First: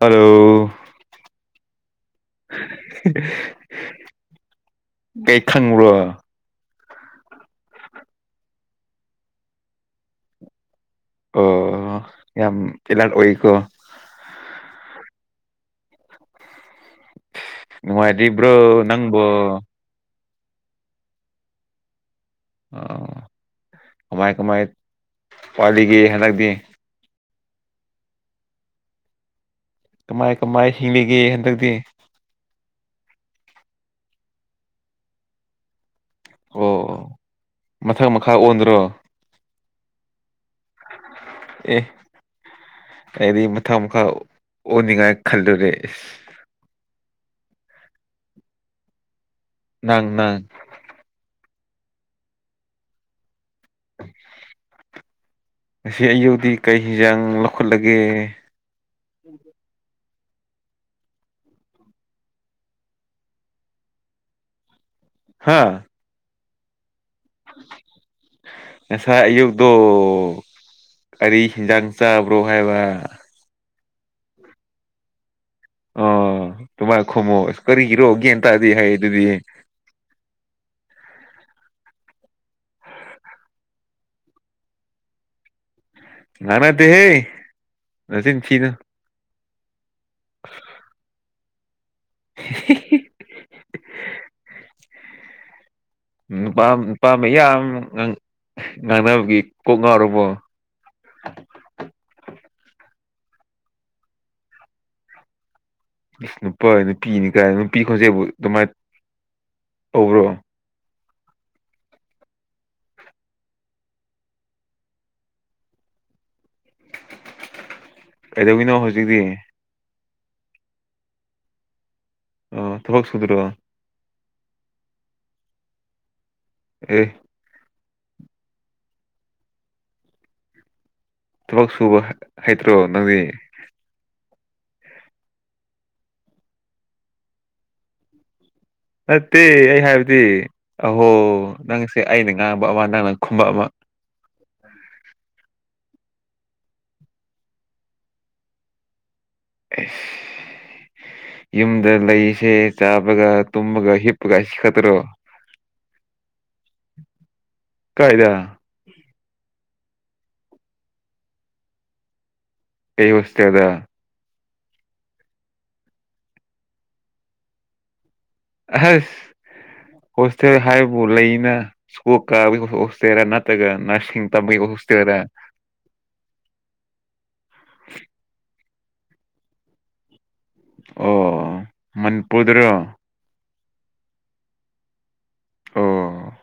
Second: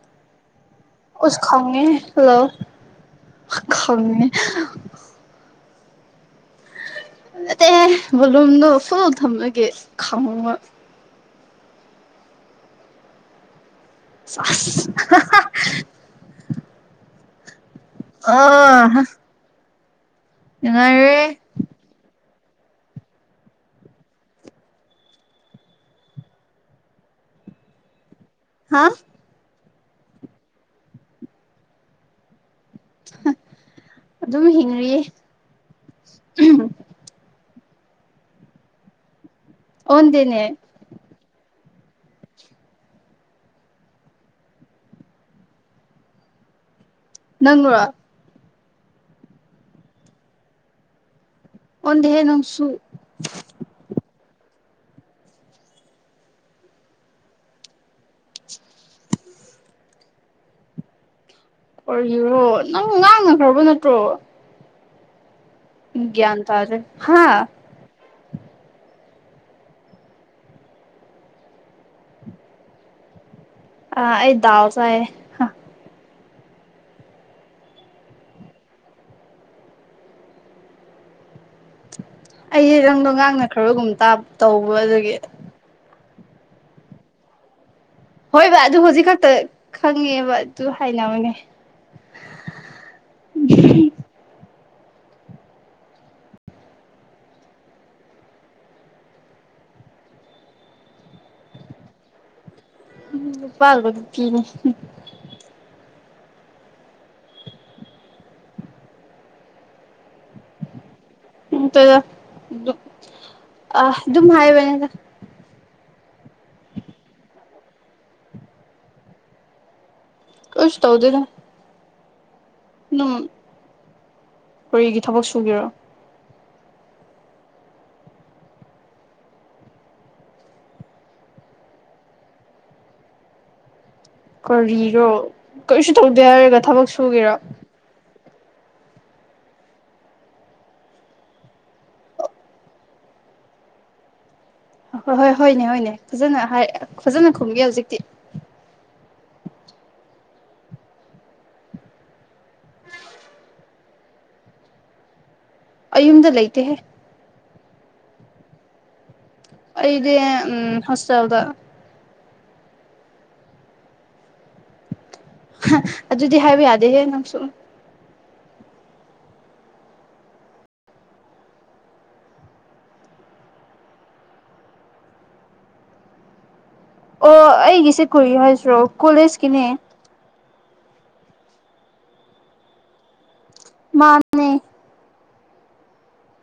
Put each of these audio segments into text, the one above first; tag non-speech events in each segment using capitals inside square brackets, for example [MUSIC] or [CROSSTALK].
hello ꯎ ꯈꯥꯎꯦ ꯂꯂꯣ ꯈꯝꯅꯤ [UNINTELLIGIBLE] ꯑꯗ ꯃꯣꯂꯨꯝꯗꯣ ꯐꯨ ꯊꯝꯃꯒꯦ ꯈꯥꯎꯃ ꯑꯣ ꯌꯥꯝ ꯏꯥꯏ ꯑꯣꯍꯤꯈꯣ ꯑꯁ ꯅꯨꯡꯉꯥꯏꯗꯤ ꯏꯕ꯭ꯔꯣ ꯅꯪꯕꯨꯣ ꯌꯦꯉꯥꯏꯦ ꯑ ꯀꯃꯥꯏ ꯀꯃꯥꯏ ꯄꯂꯤꯒꯦ ꯍꯟꯗꯛꯇꯤ ꯍꯥ ꯀꯃꯥꯏ ꯀꯃꯥꯏ ꯍꯤꯡꯂꯤꯒꯦ ꯍꯟꯗꯛꯇꯤ ꯑꯗꯨꯝ ꯍꯤꯡꯔꯤꯌꯦ ꯑꯣ ꯃꯊꯪ ꯃꯈꯥ ꯑꯣꯟꯗ꯭ꯔꯣ ꯑꯣꯟꯦꯅꯦ ꯑꯦ ꯑꯩꯗꯤ ꯃꯊꯪ ꯃꯈꯥ ꯑꯣꯅꯤꯡꯉꯥꯏ ꯈꯜꯂꯨꯔꯦ ꯅꯪꯥ ꯅꯪ ꯅꯪ ꯑꯣꯟ ꯍꯦꯅꯁꯨꯨ [UNINTELLIGIBLE] ꯑꯁꯤ ꯑꯌꯧꯗꯤ ꯀꯩ ꯍꯤꯖꯥꯡ ꯂꯧꯈꯠꯂꯒꯦ ꯑꯣꯏꯔꯣ ꯅꯪ ꯉꯥꯡꯅꯈ꯭ꯔꯕ ꯅꯠꯇ꯭ꯔꯣ ꯍꯥ ꯭ꯟ ꯇꯥꯔꯦ ꯍꯥꯥ ꯉꯁꯥꯏ ꯑꯌꯨꯕꯗ ꯀꯔꯤ ꯍꯤꯟꯖꯥꯡ ꯆꯥꯕ꯭ꯔꯣ ꯍꯥꯏꯕ ꯑ ꯑꯩꯗꯥꯎꯁꯑ ꯑ ꯑꯗꯨꯨꯃꯥꯏ ꯈꯨꯝꯃꯣ ꯑ ꯀꯔꯤ ꯏꯔꯛꯑꯣꯒꯦꯇꯥꯗꯤ ꯍꯥꯏ ꯑꯗꯨꯗꯤ ꯑꯩꯁꯦ ꯅꯪꯗꯣ ꯉꯥꯡꯅ ꯈꯔꯒꯨꯝ ꯇꯧꯕ ꯑꯗꯨꯒꯤ ꯉꯅꯥ ꯇꯍꯦ ꯍꯣꯏꯕ ꯑꯗꯨ ꯍꯧꯖꯤꯛ ꯈꯛꯇ ꯈꯪꯉꯦꯕ ꯑꯗꯨ ꯍꯥꯏꯅꯕꯅꯦ ꯎ ꯄ ꯏꯄꯥ ꯌꯥ ꯉꯥꯡꯅꯕꯒꯤ ꯀꯣꯛ ꯉꯥꯎꯔꯨꯕꯣ ꯎ ꯄꯜꯕ ꯀ ꯅꯨꯄꯥ ꯅꯨꯄꯤꯅꯤ ꯀꯥꯏ ꯅꯨꯄꯤ ꯈꯣꯟꯖꯦꯕꯨ ꯑꯗꯨꯃꯥꯏꯅ ꯇ꯭ꯔꯣ ꯎ ꯑ ꯑꯗꯨꯝ ꯍꯥꯏꯕꯅꯦꯗ [UNINTELLIGIBLE] ꯀꯩꯗꯧꯒꯤꯅꯣ ꯍꯧꯖꯤꯛꯇꯤ ꯀꯁ ꯇꯧꯗꯅ ꯑꯣ ꯊꯕꯛ ꯑꯗꯨꯝ ꯁꯨꯗ꯭ꯔꯣ ꯀꯔꯤꯒꯤ ꯊꯕꯛ ꯁꯨꯒꯦꯔꯣ ꯑꯦ ꯊꯕꯛ ꯁꯨꯕ ꯍꯩꯇ꯭ꯔꯣ ꯅꯪꯗꯤ ꯀꯔꯤꯔꯣ ꯀꯔꯤꯁꯨ ꯇꯧꯗꯦ ꯍꯥꯏꯔꯒ ꯊꯕꯛ ꯁꯨꯒꯦꯔꯥ ꯅꯠꯇꯦ ꯑꯩ ꯍꯥꯏꯕꯗꯤ ꯑꯍꯣ ꯅꯪꯁꯦ ꯑꯩꯅ ꯉꯥꯡꯕ ꯑꯃ ꯅꯪꯅꯪ ꯈꯨꯝꯕ ꯑꯃ ꯎ [INAUDIBLE] ꯍꯣꯏ ꯍꯣꯏ ꯍꯣꯏꯅꯦ ꯍꯣꯏꯅꯦ ꯐꯖꯅ ꯍꯥꯏ ꯐꯖꯅ ꯈꯨꯝꯒꯦ ꯍꯧꯖꯤꯛꯇꯤ ꯑꯦꯁ ꯌꯨꯝꯗ ꯂꯩꯁꯦ ꯆꯥꯕꯒ ꯇꯨꯝꯕꯒ ꯍꯤꯞ ꯀꯁꯤ ꯈꯇ꯭ꯔꯣ ꯑꯩꯌꯨꯝꯗ ꯂꯩꯇꯦꯍꯦ ꯀꯥꯏꯗ ꯑꯩꯒꯤ ꯍꯣꯁꯇꯦꯦꯜꯗ ꯑꯩ ꯍꯧꯁꯦ ꯑꯗ ꯑꯗꯨꯗꯤ ꯍꯥꯏꯕ ꯌꯥꯗꯦꯍꯦ ꯅꯪꯁꯨꯨꯝ ꯑꯁ ꯍꯣꯁꯇꯦꯜ ꯍꯥꯏꯕꯕꯨ ꯂꯩꯅ ꯁ꯭ꯀꯨꯜ ꯀꯥꯕꯒꯤ ꯍꯣꯁꯇꯦꯜ ꯅꯠꯇ꯭ꯔꯒ ꯅꯔꯁꯤꯡ ꯇꯝꯕꯒꯤ ꯍꯣꯁꯇꯦꯜ ꯂꯥ ꯑꯣ ꯑꯩꯒꯤꯁꯦ ꯀꯨꯏ ꯍꯥꯏꯁꯤ꯭ꯔꯣ ꯀꯣꯂꯦꯖꯀꯤꯅꯦ ꯑꯣ ꯃꯅꯤꯄꯨꯔꯗ꯭ꯔ ꯃꯥꯅꯦ ꯑꯣ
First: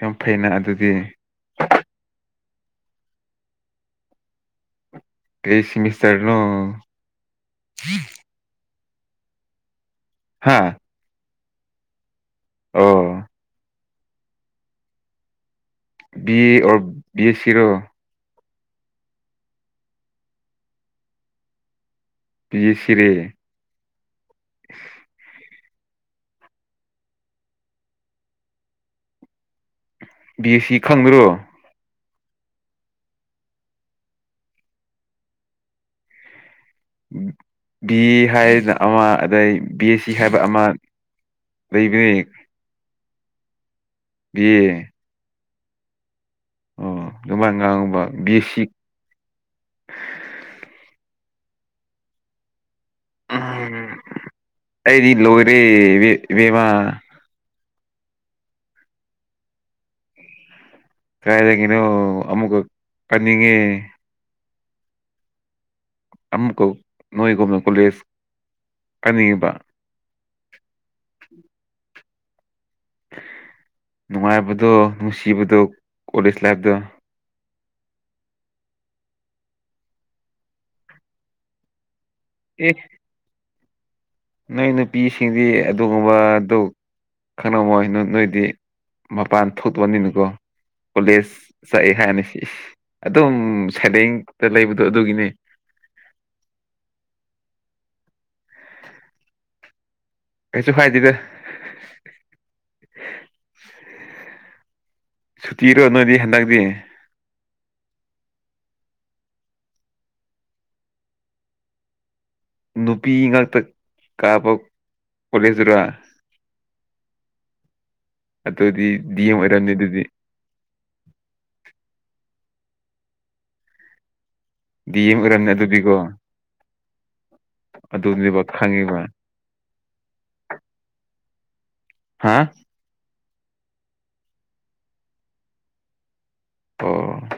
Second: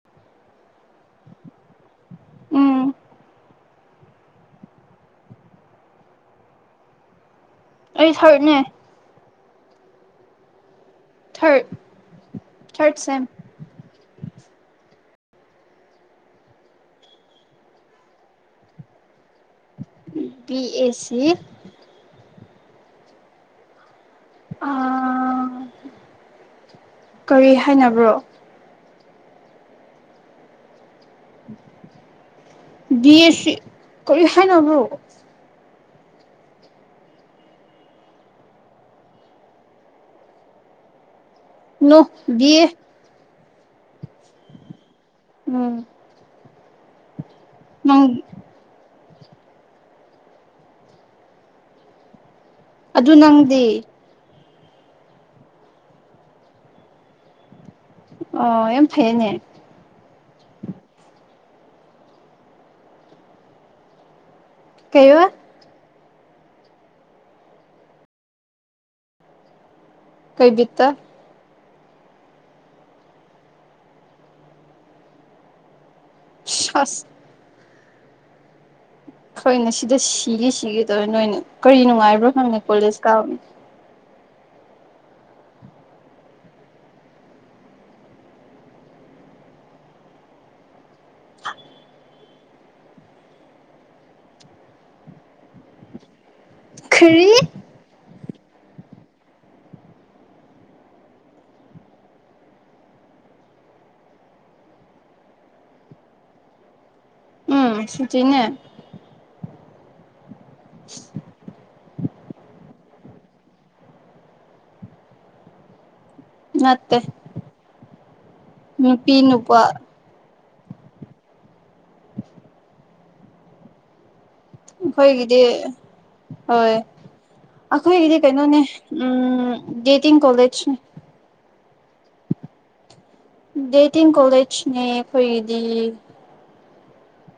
ꯌꯥꯝ ꯐꯩꯩꯅ ꯑꯗꯨꯗꯤ ꯎꯝ ꯀꯦꯁꯤꯃꯤꯁꯔꯅꯣ ꯑꯩ ꯁꯔꯅꯦ ꯍꯥꯥ ꯊꯔ ꯊꯔꯠ ꯁꯦꯝ ꯕꯤꯑ ꯑꯣ ꯕꯤ ꯑꯦꯁ ꯁꯤꯔꯣ ꯕꯤ ꯑꯦꯁ ꯁꯤ ꯃꯤꯤꯁꯔꯤ ꯑ ꯀꯔꯤ ꯍꯥꯏꯅꯕ꯭ꯔꯣ ꯕꯤ ꯁꯤ ꯈꯪꯗ꯭ꯔꯣ ꯕꯤ ꯑꯦꯁ ꯁꯤ ꯀꯔꯤ ꯍꯥꯏꯅꯅꯕ꯭ꯔꯣ ꯕꯤ ꯑꯦ ꯍꯥꯏꯅ ꯑꯃ ꯑꯗꯩ ꯕꯤ ꯑꯦꯁ ꯁꯤ ꯍꯥꯏꯕ ꯑꯃ ꯅꯑꯣ ꯂꯩꯕꯅꯦ ꯕꯤ ꯑꯥ ꯌꯦ ꯎꯝ ꯑꯣ ꯑꯗꯨꯃꯥꯏ ꯉꯥꯡꯕ ꯅꯪ ꯕꯤꯁꯤꯛ ꯑꯗꯨ ꯅꯪꯗꯤ ꯑꯩꯗꯤ ꯂꯣꯏꯔꯦ ꯏꯕꯦꯝꯃꯥ ꯑꯣ ꯑꯦꯝ ꯐꯩꯅꯦ ꯀꯥꯏꯔꯒꯩꯅꯣ ꯑꯃꯃꯛ ꯀꯟꯅꯉ ꯀꯩꯕꯥ ꯑꯃꯨꯛꯀꯥꯅꯣꯏꯒꯣ ꯀꯣꯂꯦꯁ ꯑꯅꯤꯕ ꯀꯩꯕꯤꯠꯇ ꯎꯝ ꯅꯨꯡꯉꯥꯏꯕꯗꯣ ꯅꯨꯡꯁꯤꯕꯗꯣ ꯀꯣꯂꯦꯖ ꯂꯥꯏꯐꯇ ꯑꯁ ꯍꯈꯣꯏꯅꯦ ꯁꯤꯗ ꯁꯤꯒꯤ ꯁꯤꯒꯗꯧꯔꯦ ꯅꯣꯏꯅ ꯀꯔꯤ ꯅꯨꯡꯉꯥꯏꯕ꯭ꯔꯣ ꯈꯪꯉ ꯑꯦ ꯀꯣꯂꯦꯖ ꯀꯥꯎꯅꯤ ꯅꯣꯏ ꯅꯨꯄꯤꯁꯤꯡꯗꯤ ꯑꯗꯨꯒꯨꯝꯕꯗꯨ ꯈꯪꯉꯝꯃꯣꯏ ꯅꯣꯏꯗꯤ ꯃꯄꯥꯟ ꯊꯣꯛꯄꯅꯤꯅꯀꯣ ꯀꯣꯂꯤꯁ ꯁꯩ ꯍꯥꯏꯅꯤ ꯑꯗꯨꯝ ꯁꯥꯏꯂꯦꯡꯗ ꯂꯩꯕꯗꯣ ꯑꯗꯨꯒꯤꯅꯦ ꯈꯔꯤ ꯀꯁꯨ ꯀꯥꯏꯏꯗꯦꯗ ꯁꯨꯇꯤꯔꯣ ꯅꯣꯏꯗꯤ ꯍꯟꯗꯛꯇꯤ ꯁꯤꯆꯅꯦ [UNINTELLIGIBLE] ꯅꯨꯄꯤ ꯉꯥꯛꯇ ꯀꯥꯕ ꯀꯂꯦꯁꯤꯔꯥ ꯅꯠꯇꯦ ꯑꯇꯣꯗꯤ ꯝ ꯅꯨꯄꯤ ꯅꯨꯄꯥ ꯑꯣꯏꯔꯗꯗꯤ ꯗꯤ ꯑꯦꯝ ꯑꯩꯈꯣꯏꯒꯤꯗꯤ ꯑꯣꯏꯔꯝꯅꯤ ꯑꯗꯨꯗꯤꯀꯣ ꯍꯣꯏ ꯑꯩꯈꯣꯏꯒꯤꯗꯤ ꯑꯗꯨꯅꯦꯕ ꯀꯩꯅꯣꯅꯦ ꯈꯪꯉꯤꯕ ꯎꯝ ꯦꯇꯤꯡ ꯀꯣꯂꯦꯖꯅꯦ ꯍꯥꯥ ꯗꯦꯇꯤꯡ ꯀꯣꯂꯦꯖꯅꯦ ꯐꯣꯏꯗꯤ ꯑꯣ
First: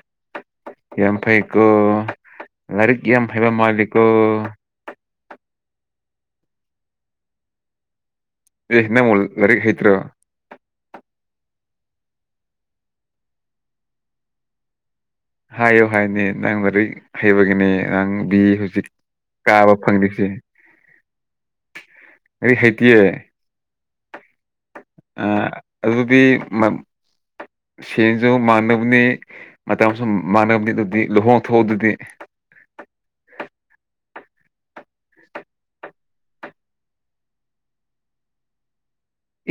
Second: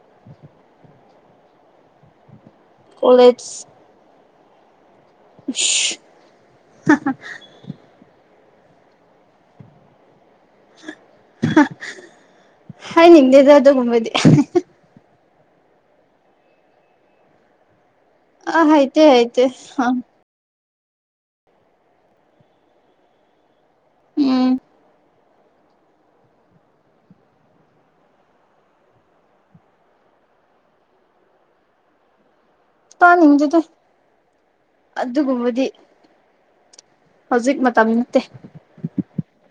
ꯌꯥꯝ ꯐꯩꯀꯣ ꯂꯥꯏꯔꯤꯛ ꯌꯥꯝ ꯐꯩꯕ ꯀꯣꯂꯦꯖ ꯃꯥꯜꯂꯤꯀꯣ [UNINTELLIGIBLE] ꯑꯦ ꯍꯅ ꯃꯣꯜ ꯂꯔꯤꯛ ꯍꯩꯇ꯭꯭ꯔꯣ ꯍꯥꯏꯅꯤꯡꯗꯦꯗ ꯇ ꯀꯕꯗꯤ ꯍꯥꯏꯌꯨ ꯍꯥꯏꯅꯦ ꯅꯪ ꯛ ꯍꯩꯕꯒꯤꯅꯦ ꯑꯔꯥꯡꯕꯤ ꯑ ꯍꯧꯖꯤꯛ ꯍꯩꯇꯦ ꯍꯩꯇꯦ ꯀꯥꯕ ꯑ ꯐꯪꯗ꯭ꯁꯦ ꯑꯩ ꯈꯦꯇꯦ ꯎꯝ ꯑ ꯑꯗꯨꯗꯤ ꯁꯦꯟꯁꯨ ꯃꯥꯟꯅꯕꯅꯤ ꯃꯇꯝꯁꯨ ꯃꯥꯟꯅꯕꯅꯤ ꯑꯗꯨꯗꯤ ꯂꯨꯍꯣꯡꯊꯑ ꯑꯗꯨꯗꯤ [UNINTELLIGIBLE] ꯇꯥꯅꯤꯡꯗꯨꯗ ꯑꯗꯨꯒꯨꯝꯕꯗꯤ ꯍꯧꯖꯤꯛ ꯃꯇꯝꯗꯤ ꯅꯠꯇꯦ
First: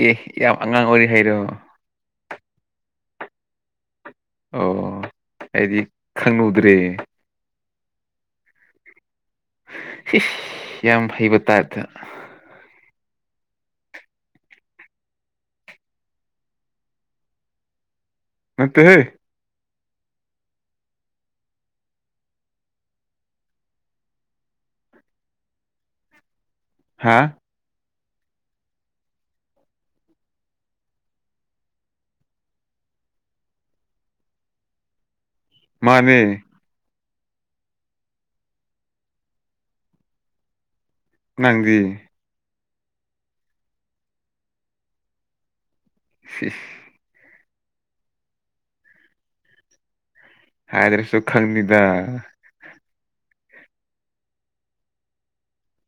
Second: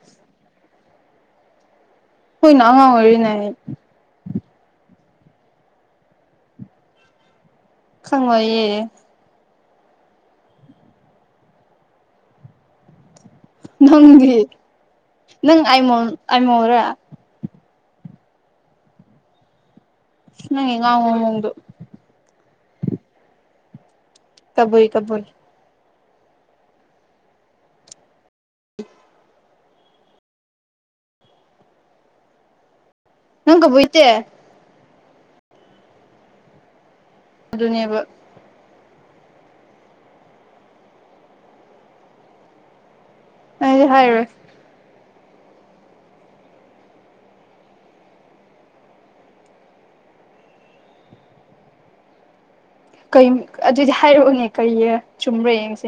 ꯑꯦ ꯌꯥꯝ ꯑꯉꯥꯡ ꯑꯣꯏꯔꯤ ꯍꯥꯏꯔꯣ ꯍꯣꯏ ꯉꯥꯎ ꯑꯣꯏꯔꯤꯅꯦꯏ ꯑꯣ ꯑꯩꯗꯤ ꯈꯪꯅꯨꯗ꯭ꯔꯦ ꯈꯪꯉꯌꯦꯦ ꯌꯥꯝ ꯍꯩꯕ ꯇꯔꯗ ꯅꯪꯒꯤ ꯅꯪꯃꯣꯟ ꯑꯥꯏꯃꯣꯟꯔ ꯅꯠꯇꯦꯍꯦ ꯎꯉꯉ ꯎꯣ ꯀꯕꯨꯏ ꯀꯕꯨꯏ ꯍꯥꯥ [UNINTELLIGIBLE] ꯉꯪ ꯀꯕꯨꯣꯏꯇꯦ ꯃꯥꯅꯦ ꯑꯗꯨ ꯑꯗꯨ ꯅꯕ ꯅꯪꯒꯤ ꯑꯩꯗꯤ ꯍꯥꯏꯔꯦ ꯁꯤ ꯍꯥꯏ꯭ꯔꯦ ꯁꯨꯈꯪꯅꯤꯗ ꯑꯗꯨꯗꯤ ꯍꯥꯏꯔꯛꯎꯅꯦ ꯀꯩ ꯆꯨꯝꯕ꯭ꯔ ꯌꯦꯡꯁꯦ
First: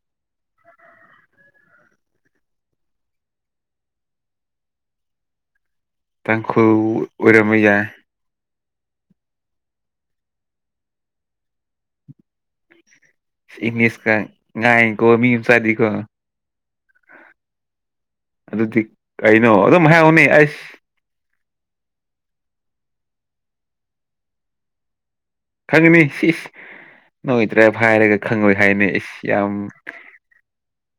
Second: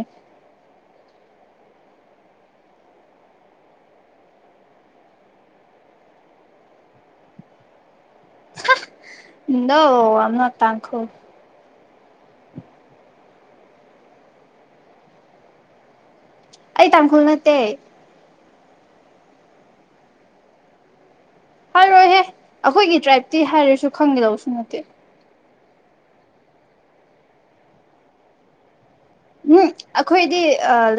ꯇꯥꯡꯈ ꯑꯣꯏꯔꯝꯏ ꯅ ꯑꯃ ꯇꯈ ꯏꯪꯂꯤꯁ ꯀ ꯉꯏ ꯀꯣ ꯃꯤꯁꯗꯤ ꯀꯣ ꯑꯩ ꯇꯥꯡꯈꯨꯜ ꯅꯠꯇꯦ ꯑꯗꯨꯗꯤ ꯀꯩꯅꯣ ꯑꯗꯨꯝ ꯍꯥꯏ ꯎꯅꯤ ꯑꯁ ꯍꯥꯏꯔꯣꯏꯍꯦ ꯑꯩꯈꯣꯏꯒꯤ ꯇ꯭ꯔꯥꯏꯞꯇꯤ ꯍꯥꯏꯔꯁꯨ ꯈꯪꯒꯦꯗꯧꯕꯁꯨ ꯅꯠꯇꯦ ꯈꯪꯉꯅꯤ ꯏꯁ ꯅꯉꯣꯏꯇ꯭ꯔꯥ ꯍꯥꯏꯔꯒ ꯈꯪꯉꯣꯏ ꯍꯥꯏꯅꯤ ꯏꯁ ꯌꯥꯝ ꯎꯝ ꯑꯩꯈꯣꯏꯗꯤ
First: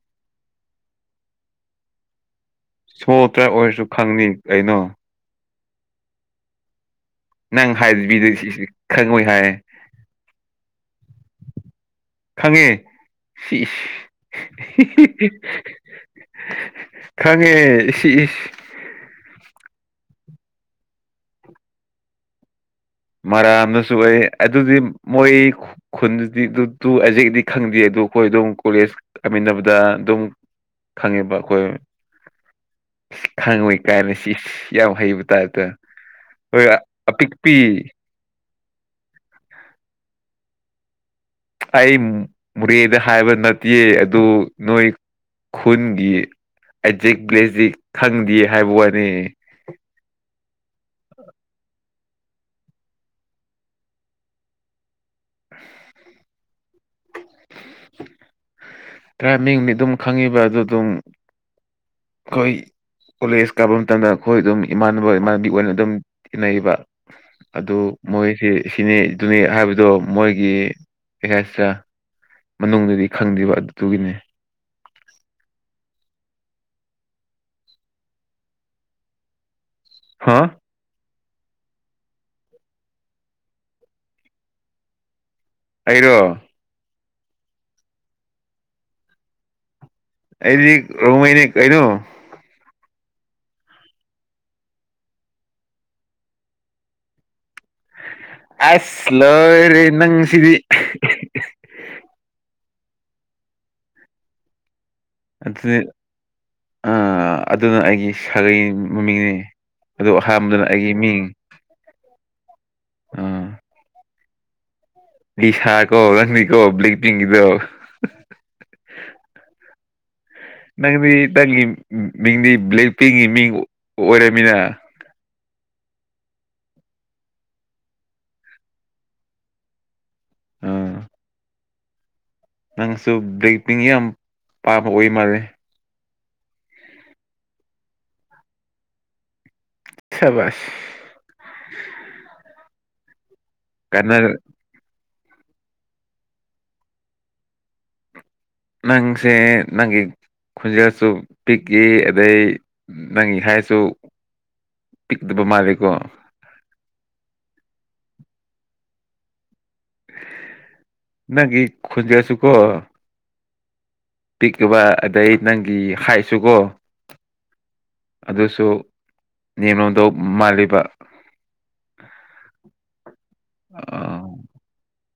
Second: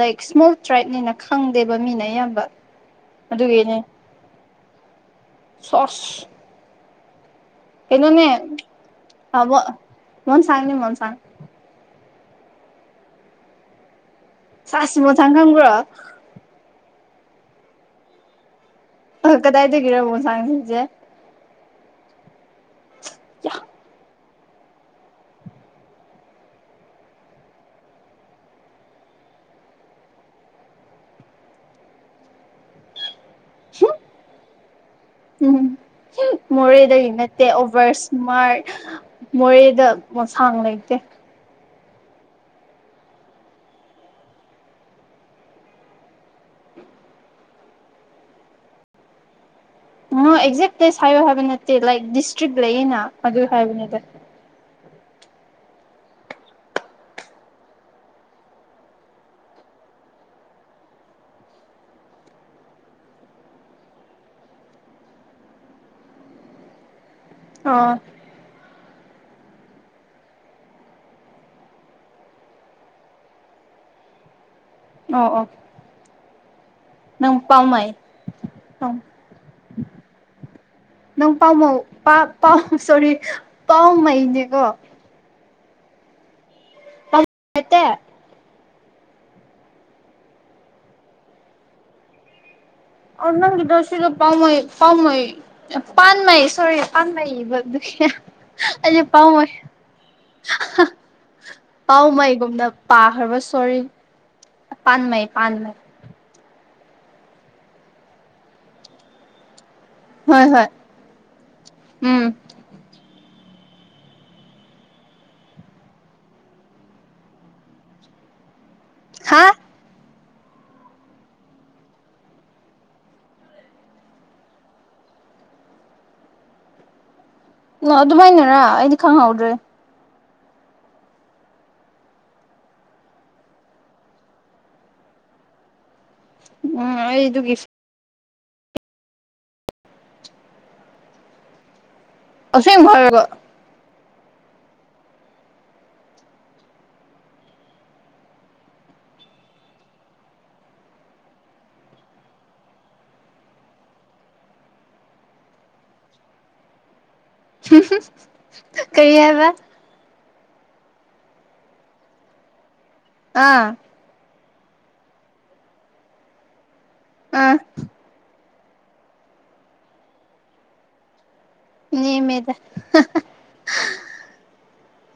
ꯂꯥꯏꯛ ꯏꯁꯃꯣꯜ ꯇ꯭ꯔꯥꯏꯞꯅꯦꯅ ꯈꯪꯗꯦꯕ ꯃꯤꯅ ꯑꯌꯥꯝꯕ ꯁꯣꯇ꯭ꯔꯥ ꯑꯣꯏꯔꯁꯨ ꯈꯪꯅꯤ ꯀꯩꯅꯣ ꯆꯁ ꯅꯪ ꯍꯥꯏꯕꯤꯗ ꯁꯤ ꯈꯪꯉꯣꯏ ꯍꯥꯏ ꯑꯃ ꯃꯣꯟꯁꯥꯡꯅꯤ ꯃꯣꯟꯁꯥꯡ ꯈꯪꯉꯦ ꯁꯥꯁ ꯃꯣꯟꯁꯥꯡ ꯈꯪꯕ꯭ꯔꯣ ꯈꯪꯉꯦ ꯏ ꯏ ꯑ ꯀꯗꯥꯥꯏꯗ ꯀꯔ ꯁꯖꯦ ꯃꯥꯔ ꯑꯗꯁꯨꯥꯏ ꯑꯗꯨꯗꯤ ꯃꯣꯏ ꯈꯨꯟꯗꯤ ꯑꯗꯨ ꯑꯦꯖꯤꯛꯗꯤ ꯈꯪꯗꯦ ꯑꯗꯨ ꯑꯩꯈꯣꯏ ꯑꯗꯨꯝ ꯀꯣꯂꯦꯖ ꯇꯕꯗ ꯑꯗꯨꯝ ꯈꯪꯉꯦꯕ ꯑꯩꯈꯣꯏ ꯈꯪꯣꯏ ꯀꯥꯏꯅ ꯁꯤ ꯀꯌꯥ ꯍꯩꯕ ꯇꯥꯏ ꯇ ꯎꯝ ꯍꯣꯏ ꯑꯄꯤꯛꯄꯤ ꯁꯨꯃꯔ ꯃꯣꯔꯦꯗꯁꯥꯡ ꯂꯩꯇꯦ ꯑꯩ ꯃꯣꯔꯦꯗ ꯍꯥꯏꯕ ꯅꯠꯇꯦ ꯑꯗꯨ ꯅꯣꯏ ꯈꯨꯟꯒꯤ ꯑꯦꯖꯦꯛ ꯕ꯭ꯂꯦꯖꯤꯛ ꯈꯪꯗꯦ ꯍꯥꯏꯕ ꯋꯥꯅꯤ ꯑꯣ ꯑꯦꯛꯖꯦꯛ ꯄ꯭ꯂꯦꯁ ꯍꯥꯏꯌꯣ ꯍꯥꯏꯕ ꯅꯠꯇꯦ ꯂꯥꯏꯛ ꯗꯤꯁꯇ꯭ꯔꯤꯛ ꯂꯩꯌꯦꯅ ꯑꯗꯨ ꯍꯥꯏꯕꯅꯤꯗ [UNINTELLIGIBLE] ꯇꯔꯥ ꯃꯤ ꯍꯅꯤ ꯑꯗꯨꯝ ꯈꯪꯉꯤꯕ ꯑꯗꯨ ꯑꯗꯨꯝ ꯀꯣꯏ ꯀꯣꯂꯦꯖ ꯀꯥꯕ ꯃꯇꯝꯗ ꯑꯩꯈꯣꯏ ꯑꯗꯨꯝ ꯏꯃꯥꯟꯅꯕ ꯏꯃꯥꯟꯅꯕꯤ ꯑꯣꯏꯅ ꯑꯗꯨꯝ ꯏꯤꯟꯅꯩꯌꯦꯕ ꯑꯗꯨ ꯑꯣ ꯃꯣꯏꯁꯤ ꯑꯁꯤꯅꯤ ꯑꯗꯨꯅꯤ ꯍꯥꯏꯕꯗꯣ ꯃꯣꯏꯒꯤ ꯑꯦꯁꯇ ꯃꯅꯨꯡꯗꯗꯤ ꯈꯪꯗ꯭ꯕ ꯑꯗꯨꯗꯨꯒꯤꯅꯤ ꯑꯣ ꯑꯣ ꯅꯪ ꯄꯥꯎꯃꯥꯏ ꯑ ꯍꯥꯥ ꯅꯪ ꯄꯥꯎ ꯄꯥꯎ ꯁꯣꯔꯤ ꯄꯥꯎꯃꯩꯅꯦꯀꯣ ꯑꯩꯔꯣ ꯈꯠꯇ ꯑꯩꯗꯤ ꯔꯧꯃꯩꯅꯤ ꯀꯩꯅꯩꯅꯣ ꯑꯣ ꯅꯪꯒꯤꯗꯣ ꯁꯤꯗꯣ ꯄꯥꯝꯩ ꯄꯥꯝꯃꯩ ꯄꯥꯟꯉꯩ ꯁꯣꯔꯤ ꯄꯥꯟꯩꯕꯗꯨꯒꯤ ꯑ ꯑꯁ ꯄꯥꯎꯃ ꯂꯣꯏꯔꯦ ꯅꯪꯁꯤꯗꯤ ꯄꯥꯎꯃꯥꯏ ꯨꯨꯝꯗ ꯄꯥꯈ꯭ꯔꯕ ꯁꯣꯔꯤ ꯄꯥꯟꯩ ꯄꯥꯟꯩ ꯑ ꯑꯗꯨꯅ ꯑꯩꯒꯤ ꯁꯥꯒꯩ ꯃꯃꯤꯡꯅꯦ ꯑꯗꯨ ꯍꯣꯏ ꯑꯍꯥꯟꯕꯗꯅ ꯍꯣꯏ ꯑꯩꯒꯤ ꯃꯤꯡ ꯎꯝ ꯑꯥ ꯁꯥ ꯀꯣ ꯔꯪꯃꯤ ꯀꯣ ꯄꯕ꯭ꯂ ꯄꯤꯗꯣ ꯍꯥꯥ ꯅꯪꯗꯤ ꯅꯪꯒꯤ ꯃꯤꯡꯗꯤ ꯕ꯭ꯂꯦꯛ ꯄꯤꯡꯒꯤ ꯃꯤꯡ ꯑꯣꯏꯔꯃꯤꯅ ꯅ ꯑꯗꯨꯃꯥꯏꯅꯔ ꯑꯩꯗꯤ ꯈꯪꯍꯧꯗ꯭ꯔꯦ ꯑꯥ ꯅꯪꯁꯨ ꯕꯦꯛ ꯄꯤꯡ ꯌꯥꯝ ꯄꯥꯝꯕ ꯑꯣꯏ ꯃꯥꯜꯂꯦ ꯎꯝ ꯑꯩꯗꯨꯒꯤ ꯆꯕꯁ ꯑ ꯃꯔꯒ ꯀꯅꯥ ꯅꯪꯁꯦ ꯅꯪ ꯈꯨꯟꯖꯦꯜꯁꯨ ꯄꯤꯛꯏ ꯑꯗꯩ ꯅꯪ ꯍꯥꯏꯁꯨ ꯄꯤꯛꯗꯕ ꯃꯥꯥꯔꯀꯣ ꯀꯔꯤ ꯍꯥꯏꯕ ꯅꯪꯒꯤ ꯈꯟꯖꯁꯨ ꯀꯣ ꯑꯥ ꯄꯤꯛꯕ ꯑꯗꯩ ꯅꯪꯒꯤ ꯍꯥꯏꯁꯨꯀꯣ ꯑ ꯑꯗꯨꯁꯨ ꯅꯦꯝꯅꯣꯗꫭ ꯃꯥꯜꯂꯤꯕ ꯅꯦꯝꯃꯦꯗ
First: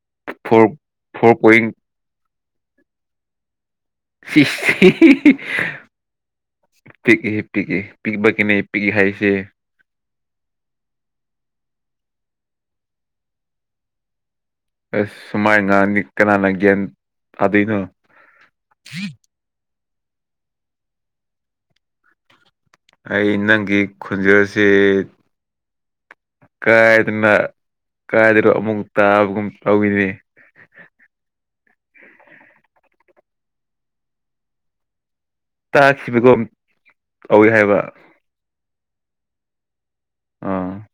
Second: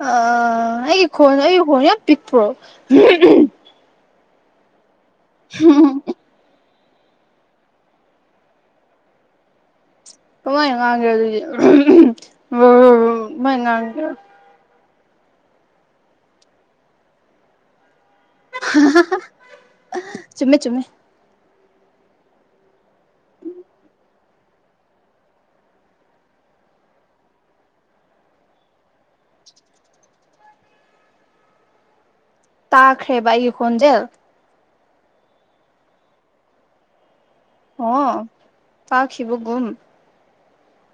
ꯑ ꯐꯣꯔ ꯑꯩꯒꯤ ꯐꯣꯔ ꯈꯣꯟ ꯑꯩꯒꯤ ꯄꯣꯏꯟ ꯈꫭꯟ ꯌꯥꯝ ꯄꯤꯛ ꯄ꯭ꯔꫭ ꯁꯤꯁ [UNINTELLIGIBLE] ꯄꯤꯛꯏ ꯄꯤꯛꯏ ꯄꯤꯛꯕꯒꯤꯅꯦ ꯄꯤꯛꯏ ꯍꯥꯏꯁꯦ ꯀꯃꯥꯏꯅ ꯉꯥꯡꯒꯦꯔ ꯑꯗꯨꯗꯤ [UNINTELLIGIBLE] ꯃꯥꯏꯉꯥꯡꯒꯦꯔ ꯑꯁ ꯁꯨꯃꯥꯏꯅ ꯉꯥꯡꯗꯤ ꯀꯅꯥꯅ ꯒ꯭ꯌꯥꯟ ꯇꯥꯗꯣꯏꯅꯣ ꯆꯨꯝꯃꯦ ꯆꯨꯝꯃꯦ ꯑꯩ ꯅꯪꯒꯤ ꯈꯨꯟꯖꯁꯤ ꯀꯥꯏꯗꯅ ꯀꯥꯏꯗꯅꯣ ꯑꯃꯨꯛ ꯇꯥꯕꯒꯨꯝ ꯇꯧꯏꯅꯦ [INAUDIBLE] ꯇꯥꯈ꯭ꯔꯦꯕ ꯑꯩ ꯈꯣꯟꯖꯦꯜ ꯇꯥꯈꯤꯕꯒꯨꯝ ꯇꯧꯋꯦ ꯍꯥꯏꯕ ꯑꯣ ꯇꯥꯈꯤꯕꯒꯨꯝ ꯑꯥ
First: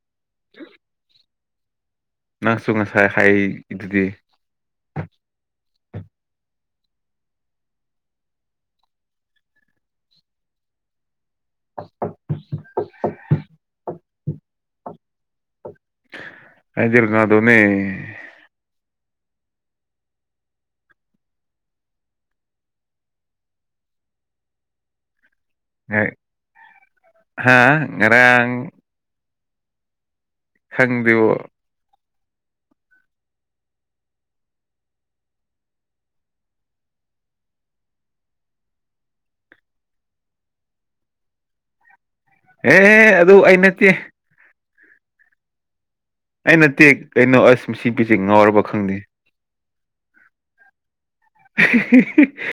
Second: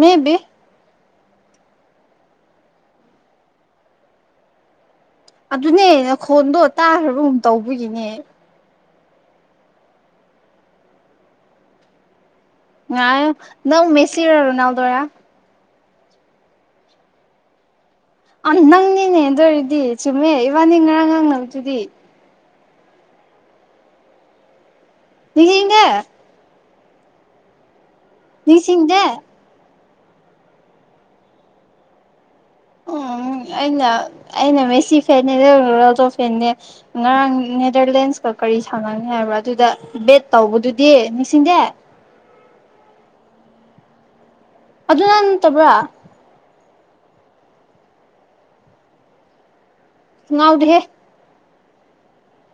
ꯃꯦꯕꯤ ꯅꯪꯁꯨ ꯉꯁꯥꯏ ꯍꯥꯏ ꯗꯨꯗꯤ ꯑꯗꯨꯅꯦꯅ ꯈꯣꯟꯗꯣ ꯇꯥꯈ꯭ꯔꯕꯒꯨꯝ ꯇꯧꯕꯒꯤꯅꯦ ꯅꯪ ꯃꯦꯁꯤꯔꯣ ꯔ ꯔꫭꯅꯥꯜꯗꫭꯔ ꯑꯩꯗꯤ ꯔꫭꯅꯥꯜꯗꯣꯅꯦ ꯑ ꯅꯪꯅꯤꯅꯦ ꯑꯗꯨ ꯑꯣꯏꯔꯗꯤ ꯆꯨꯝꯃꯦ ꯏꯕꯥꯅꯤ ꯉꯔꯥꯡ ꯉꯥꯡꯅꯕꯅꯕꯗꯨꯗꯤ [UNINTELLIGIBLE] ꯍꯥꯥ ꯅꯤꯡꯁꯤꯡꯗꯦ ꯈꯪꯗꯤꯕꯣ [INAUDIBLE] ꯎꯝ ꯑꯩꯅ ꯑꯩꯅ ꯃꯦꯁꯤ ꯐꯦꯟꯅꯦ ꯅꯪ ꯔꯣꯅꯥꯜꯗꫭ ꯐꯦꯟꯅꯦ ꯉꯔꯥꯡ ꯅꯦꯗꫪꯂꯦꯟꯁꯀ ꯀꯔꯤ ꯁꯥꯟꯅꯅꯤ ꯍꯥꯏꯕ꯭ꯔ ꯑꯗꯨꯗ ꯕꯦꯠ ꯇꯧꯕꯗꯨꯗꯤ ꯅꯤꯡꯁꯤꯡꯗꯦ ꯑꯦ ꯑꯗꯨ ꯑꯩ ꯅꯠꯇꯦ ꯑꯗꯨ ꯅꯪ ꯅꯠꯇꯕ꯭ꯔ ꯑꯩ ꯅꯠꯇꯦ ꯀꯩꯅꯣ ꯑꯁ ꯃꯁꯤ ꯄꯤꯁꯦ ꯉꯥꯎꯔꯕ ꯈꯪꯗꯦ ꯉꯥꯎꯗꯦꯍꯦ [UNINTELLIGIBLE]